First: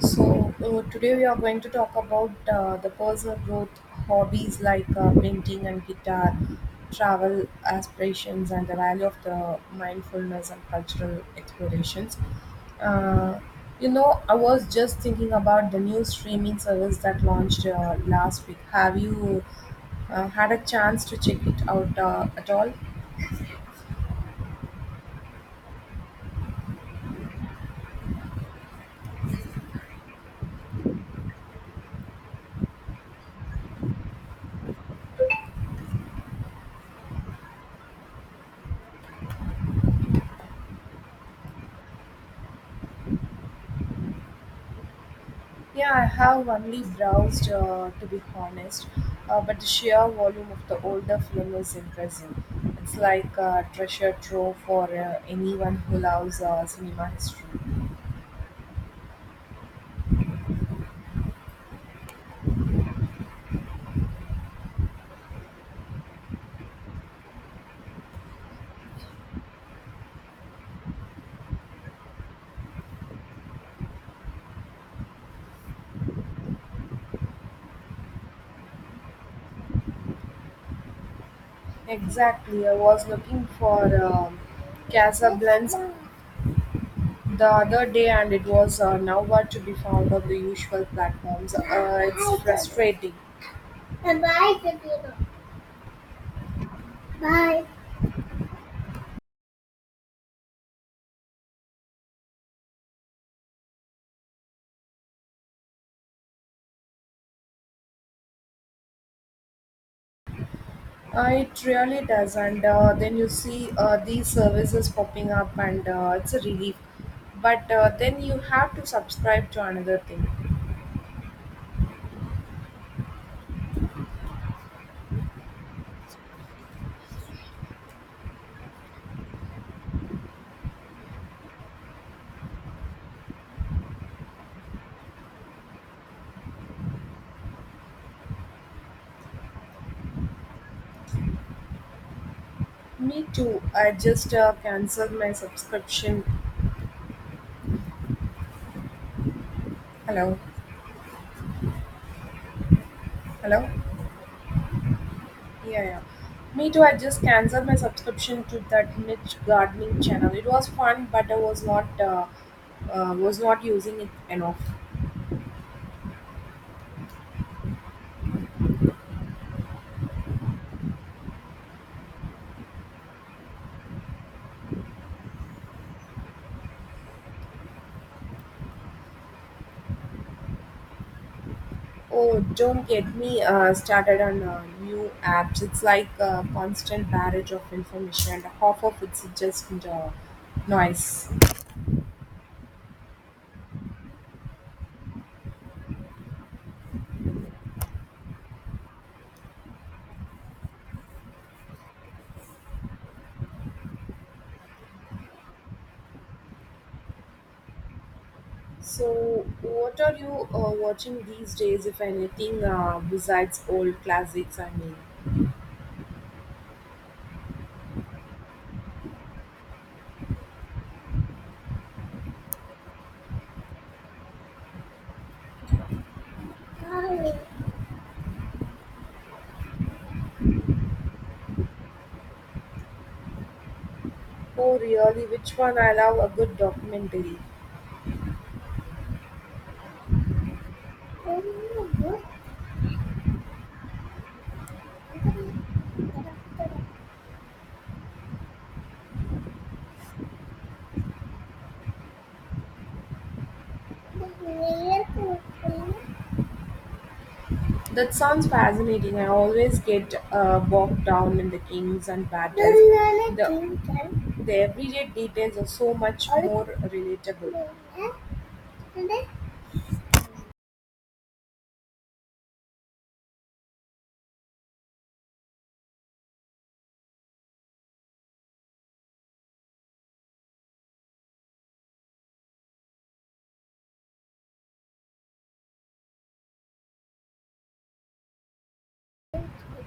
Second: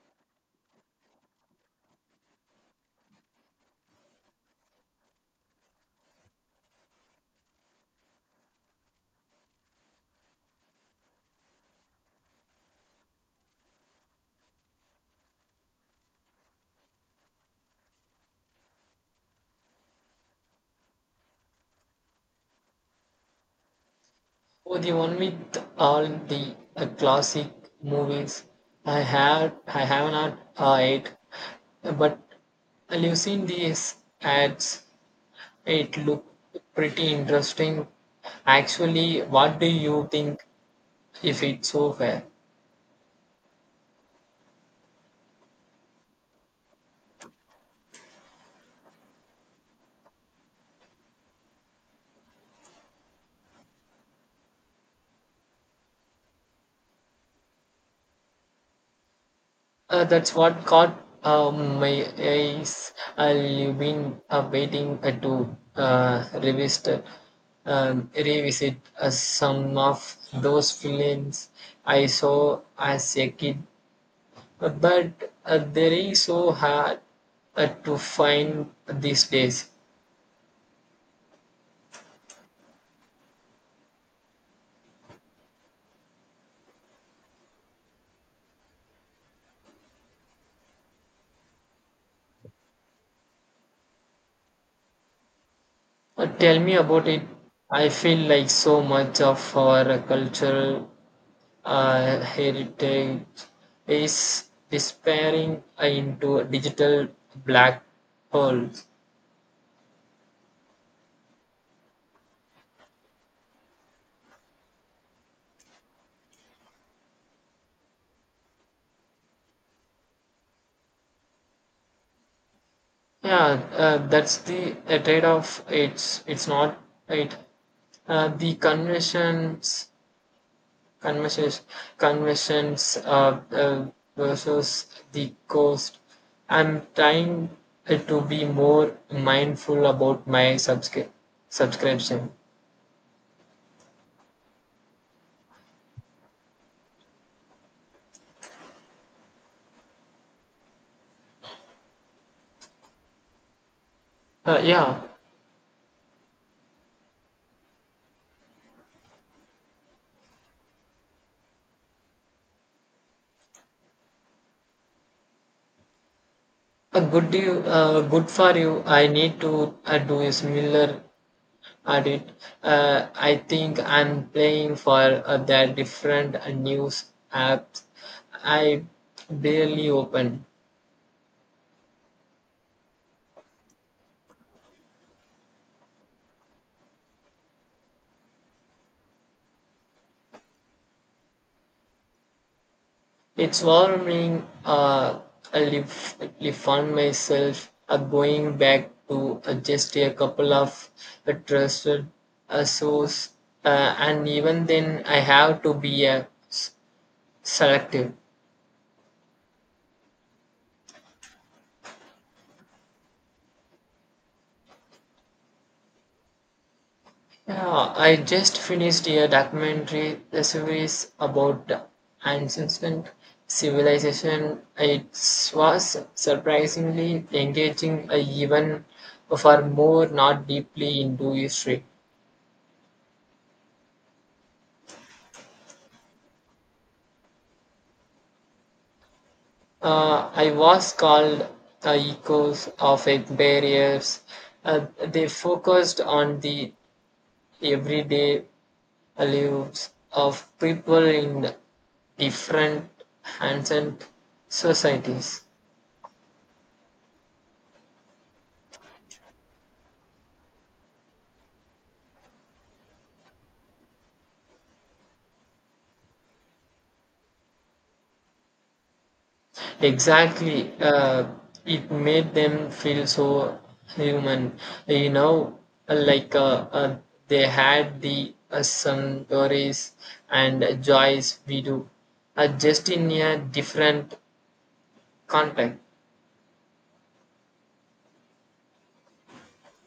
So, today we are going to talk about the personal growth hobbies like painting and guitar, travel aspirations, and the value of the mindfulness and cultural explorations. Uh, I was just thinking about the new streaming service that launched last week. Have you had a chance to check it out at all? Oh, the one with all the classic movies. I had, I have not uh, it, but I've seen these ads. It looked pretty interesting. Actually, what do you think if it's so fair? Yeah, I have only browsed, to be honest, but the sheer volume of the older film is impressive. It's like a treasure trove for anyone who loves cinema history. That's what caught my eyes. I've been waiting to revisit some of those films I saw as a kid. But they are so hard to find these days. Exactly, I was looking for Casablanca the other day, and it was nowhere to be found on the usual platforms. It's frustrating. Tell me about it. Bye. I feel like so much of our culture heritage is disappearing into digital black holes. It really does, and then you see these services popping up, and it's a relief. But then you have to subscribe to another thing. Yeah, that's the trade-off. It's not it. The conventions, conventions versus the cost. I'm trying to be more mindful about my subscription. Me too. I just canceled my subscription. Hello, hello. Uh, yeah, Yeah, yeah. Me too. I just canceled my subscription to that niche gardening channel. It was fun, but I was not using it enough. A good you, uh, Good for you. I need to do a similar audit. I think I'm playing for that different news apps. I barely open. Oh, don't get me started on new apps. It's like a constant barrage of information, and half of it's just noise. It's warming. I found myself going back to just a couple of trusted source, and even then, I have to be s- selective. So, what are you watching these days, if anything, besides old classics? I mean, Yeah, I just finished a documentary series about the ancient civilization. It was surprisingly engaging, even for more not deeply into history. oh, really? Which one? I love a good documentary. I was called the echoes of its barriers. They focused on the everyday lives of people in different ancient societies. That sounds fascinating. I always get bogged down in the kings and battles. The everyday details are so much more relatable. Exactly. It made them feel so human, you know, like they had the some stories and joys we do, just in a different context.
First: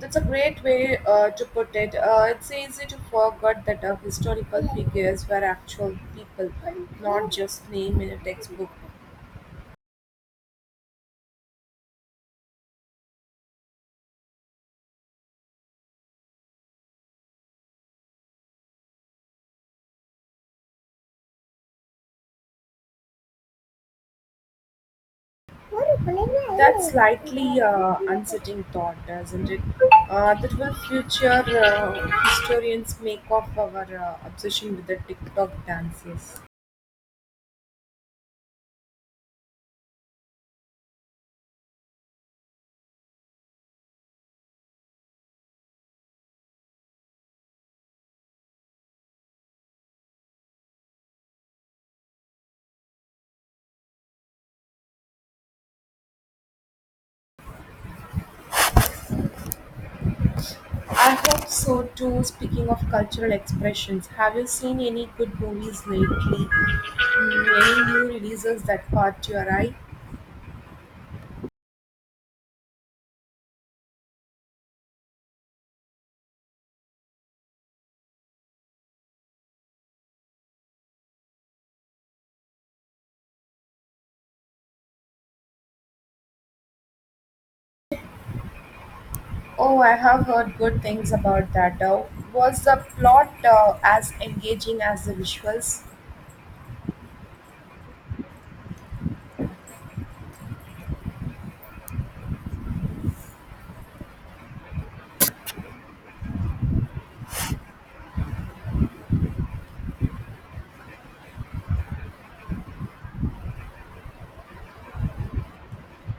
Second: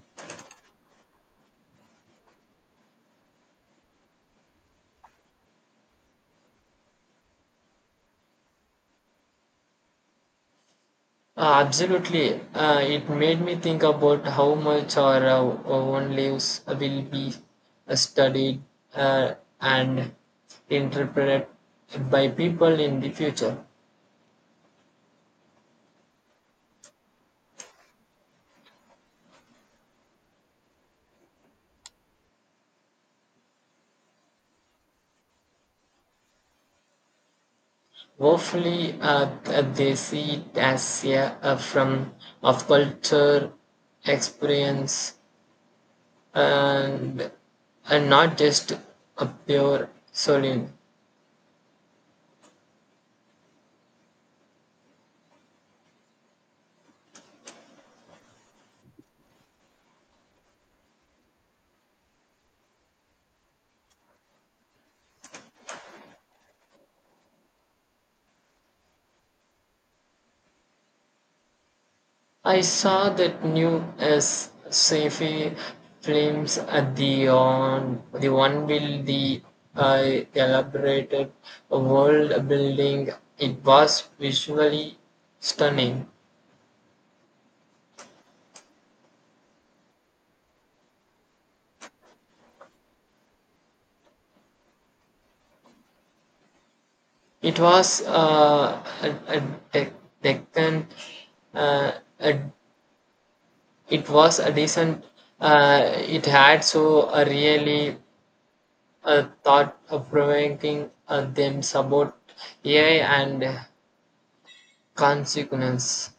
That's a great way to put it. It's easy to forget that historical figures were actual people, not just name in a textbook. Absolutely. It made me think about how much our own lives will be studied uh, and interpreted by people in the future. That's slightly unsettling thought, doesn't it? That what future historians make of our obsession with the TikTok dances. Hopefully, they see it as a from of culture experience and, and not just a pure saloon. I hope so too. Speaking of cultural expressions, have you seen any good movies lately? Mm, any new releases that caught your eye? I saw that new as sci-fi films at the on the one will the uh, elaborated world building. It was visually stunning. Oh, I have heard good things about that. Was the plot as engaging as the visuals? It was a decent. Uh, a, it was a decent. It had so a really thought of provoking them about AI and consequence.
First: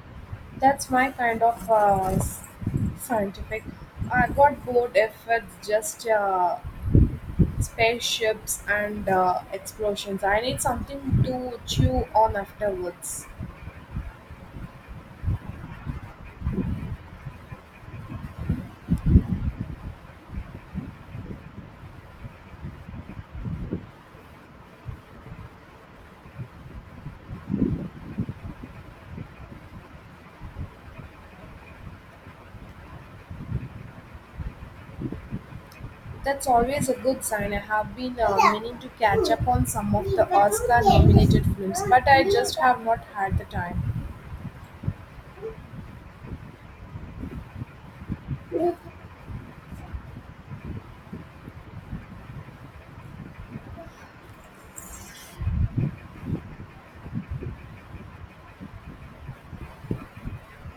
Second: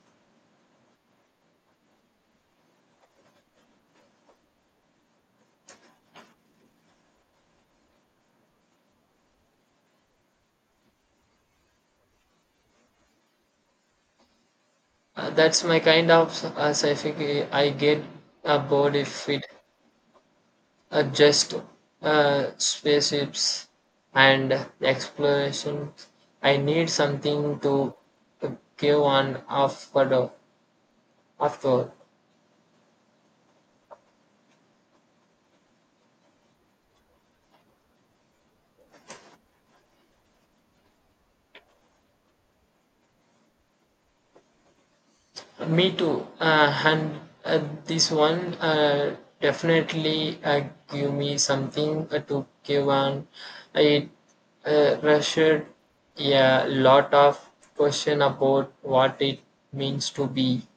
That's my kind of scientific. I got bored if it's just spaceships and explosions. I need something to chew on afterwards. That's my kind of sci-fi I get bored if it just spaceships and exploration. I need something to uh, give on after. After That's always a good sign. I have been meaning to catch up on some of the Oscar nominated films, but I just have not had the time. me too, and this one definitely give me something to give on. It rushed a lot of question about what it means to be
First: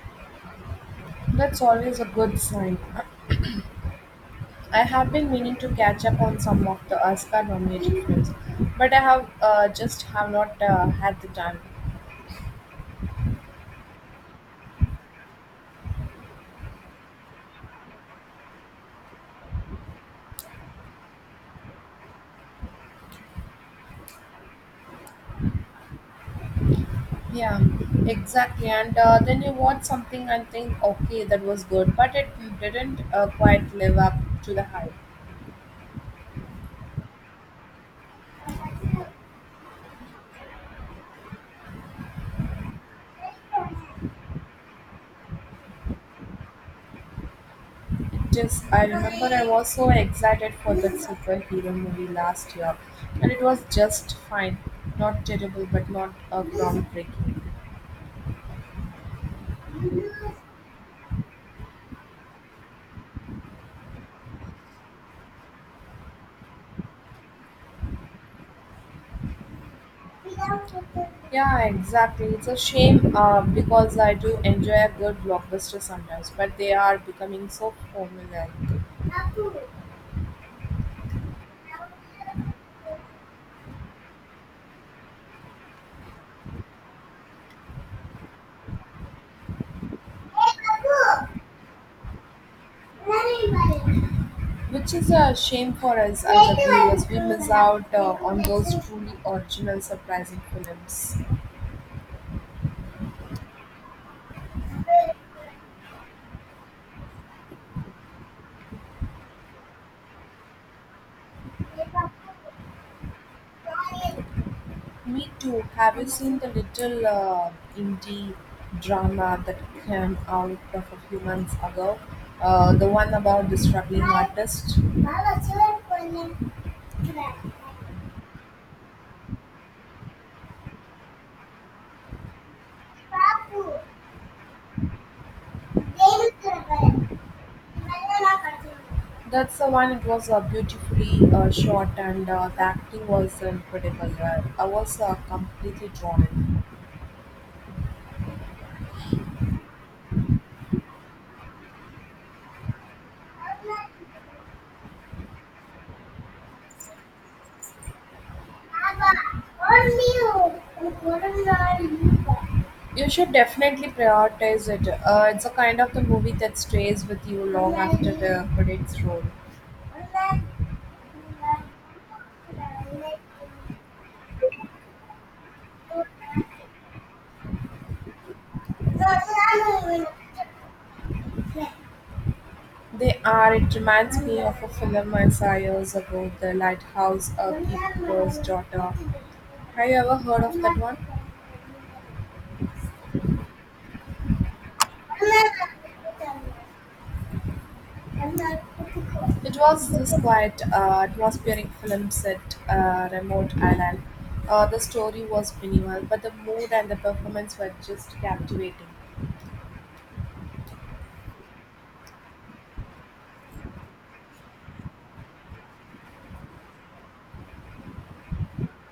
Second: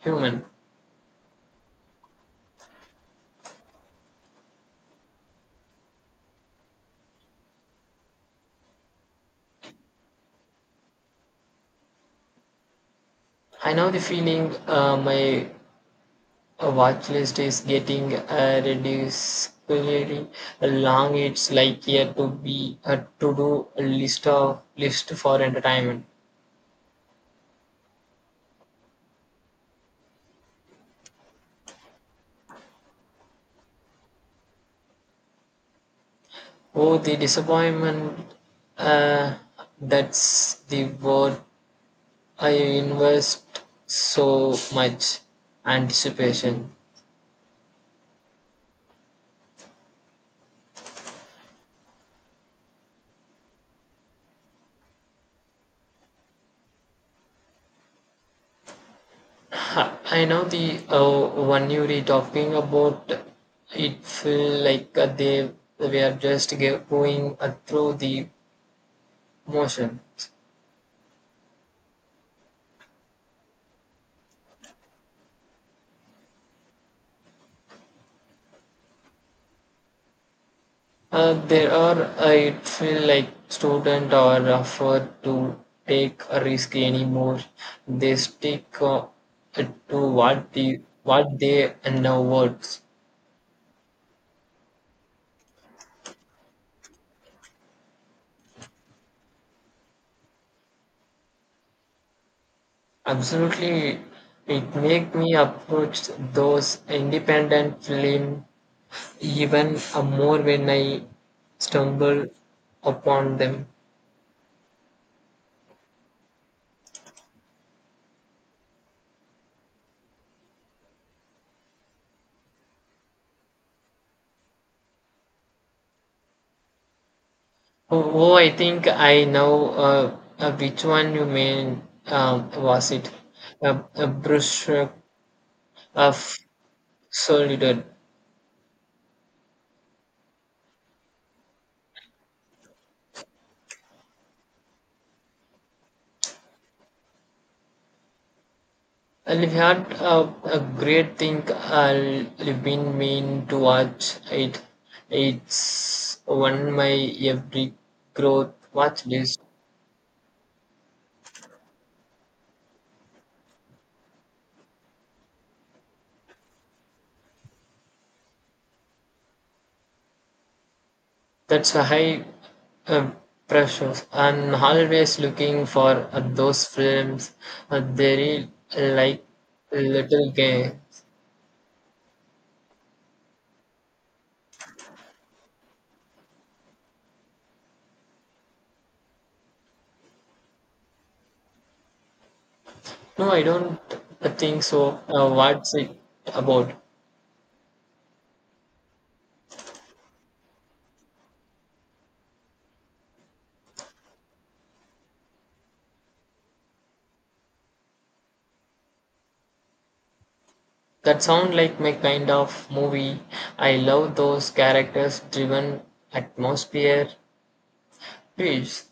human. That's always a good sign. I have been meaning to catch up on some of the Oscar nominated films, but I have just have not had the time. I know the feeling my A watch list is getting ridiculously long. It's like a to be a to do list of list for entertainment. Yeah, exactly. And then you watch something and think, okay, that was good, but it didn't quite live up to the hype. Oh, the disappointment. Uh, that's the word. I invest so much anticipation. It just, I remember I was so excited for that superhero movie last year, and it was just fine. Not terrible, but not groundbreaking. Ha, I know the one you were talking about. It feel like they were just going through the motion. Yeah, exactly. It's a shame because I do enjoy a good blockbuster sometimes, but they are becoming so formulaic. There are, I feel like students are offered to take a risk anymore. They stick to what the what they know works. Which is a shame for us as the viewers. We miss out on those truly original, surprising films. Absolutely, it make me approach those independent film even more when I stumble upon them. Me too. Have you seen the little indie drama that came out of a few months ago? The one about the struggling artist? Oh, I think I know which one you mean. Was it a brushstroke of solitude? That's the one. It was beautifully shot, and the acting was incredible. I was completely drawn in. And I've heard a great thing. I've been mean to watch it. It's on my every growth watch list. You should definitely prioritize it. It's a kind of the movie that stays with you long after the credits roll. That's a high uh, pressure. I'm always looking for those films. They're like little game. They are. It reminds me of a film I saw years ago, The Lighthouse of Epcor's Daughter. Have you ever heard of that one? No, I don't think so. What's it about? It was this quiet, atmospheric film set remote island. The story was minimal, but the mood and the performance were just captivating. That sound like my kind of movie. I love those characters driven atmosphere piece,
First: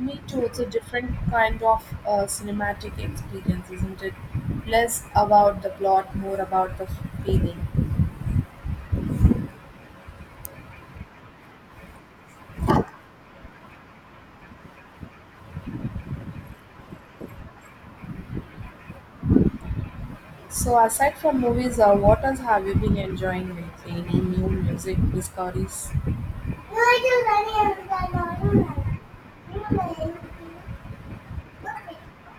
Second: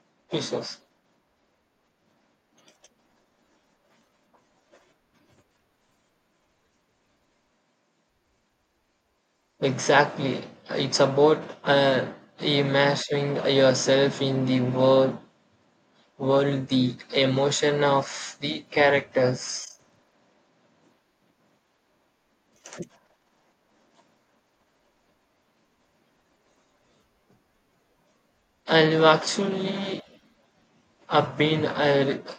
Me too. It's a pieces. different kind of cinematic experience, isn't it? Less about the plot, more about the feeling. Exactly. It's about immersing yourself in world, the emotion of the characters. So, aside from movies, what else have you been enjoying lately? Any new music discoveries? I've actually I've been uh, re-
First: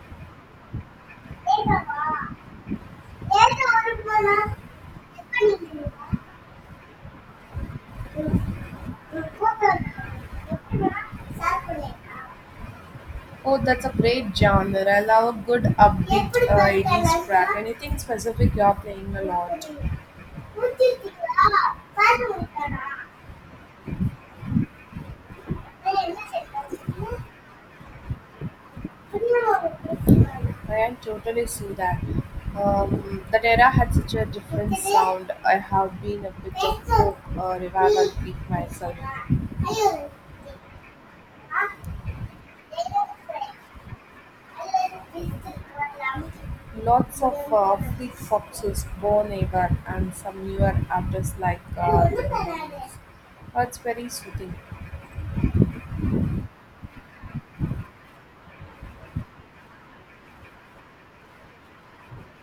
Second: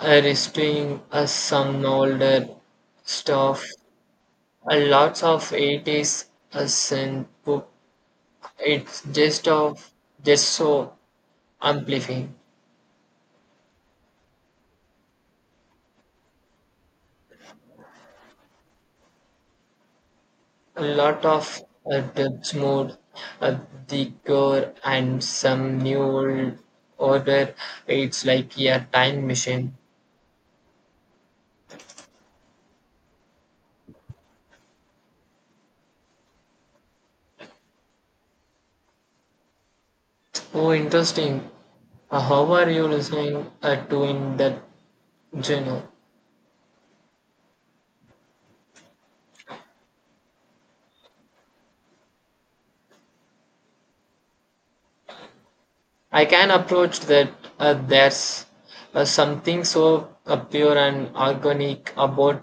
uh, restoring some older stuff. A lots of it is a synth book. It's just so amplifying. Oh, that's a great genre. I love a good upbeat 80s track. Anything specific you're playing a lot? A lot I of depth mode, uh, the core, and some new old order. It's like a time machine. can totally see that. That era had such a different sound. I have been a bit of folk revival geek myself. Oh, interesting. How are you listening to in that genre? Lots of free foxes, Bon ever, and some newer artists like The Beatles. It's very soothing. I can approach that. There's something so pure and organic about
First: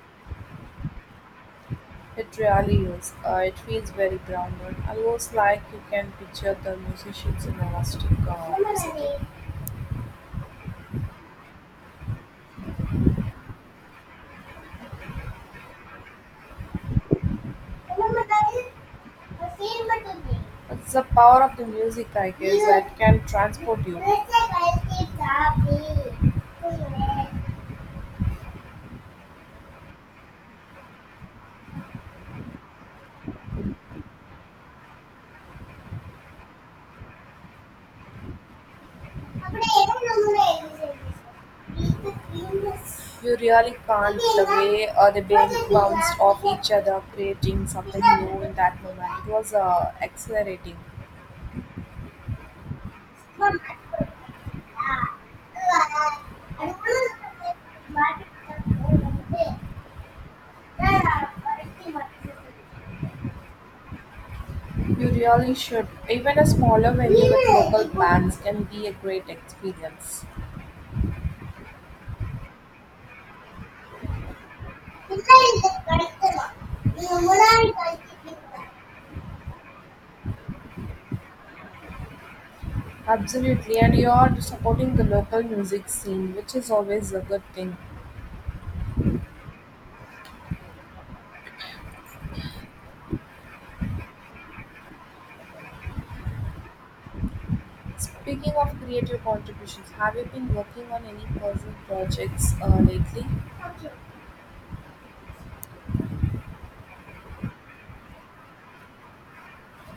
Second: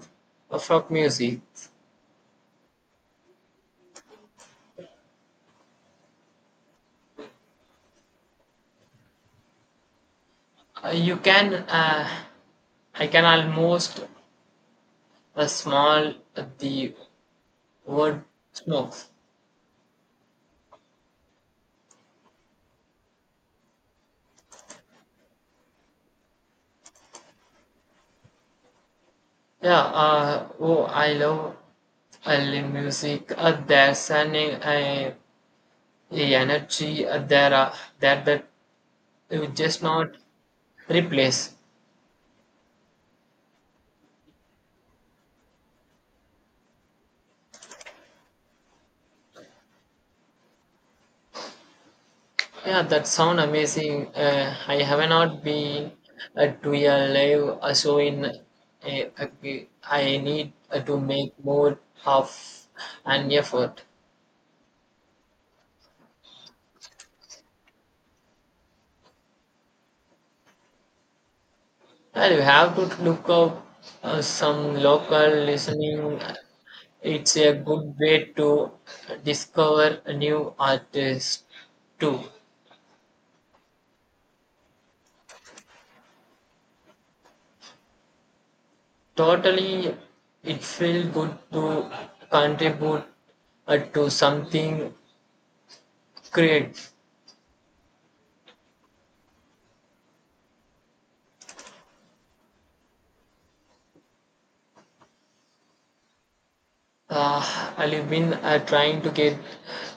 folk music. It really is. It feels very grounded, almost like you can picture the musicians in a rustic setting. You can, I can almost smell the wood smokes. It's the power of the music, I guess, that can transport you. Yeah, oh, I love early music. There's an uh, energy there that you just not replace. You really can't. The way the babies bounced off each other, creating something new in that moment. It was exhilarating. Yeah, that sound amazing. I have not been to a live show in. Uh, I need to make more of an effort. You really should. Even a smaller venue with local bands can be a great experience. Well, you have to look up some local listening. It's a good way to discover a new artist too. Absolutely, and you are supporting the local music scene, which is always a good thing. Totally, it feels good to contribute to something great. Speaking of creative contributions, have you been working on any personal projects lately? I've been trying to get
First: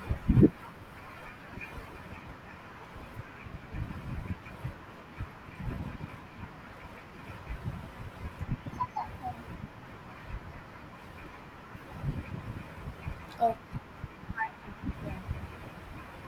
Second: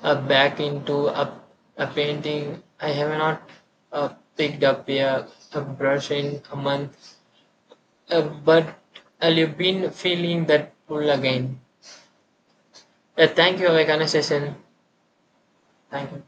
back into a painting. I have not uh, picked up a brush in a month. But you've been feeling that pull again. Oh, Thank you for your conversation. Thank you.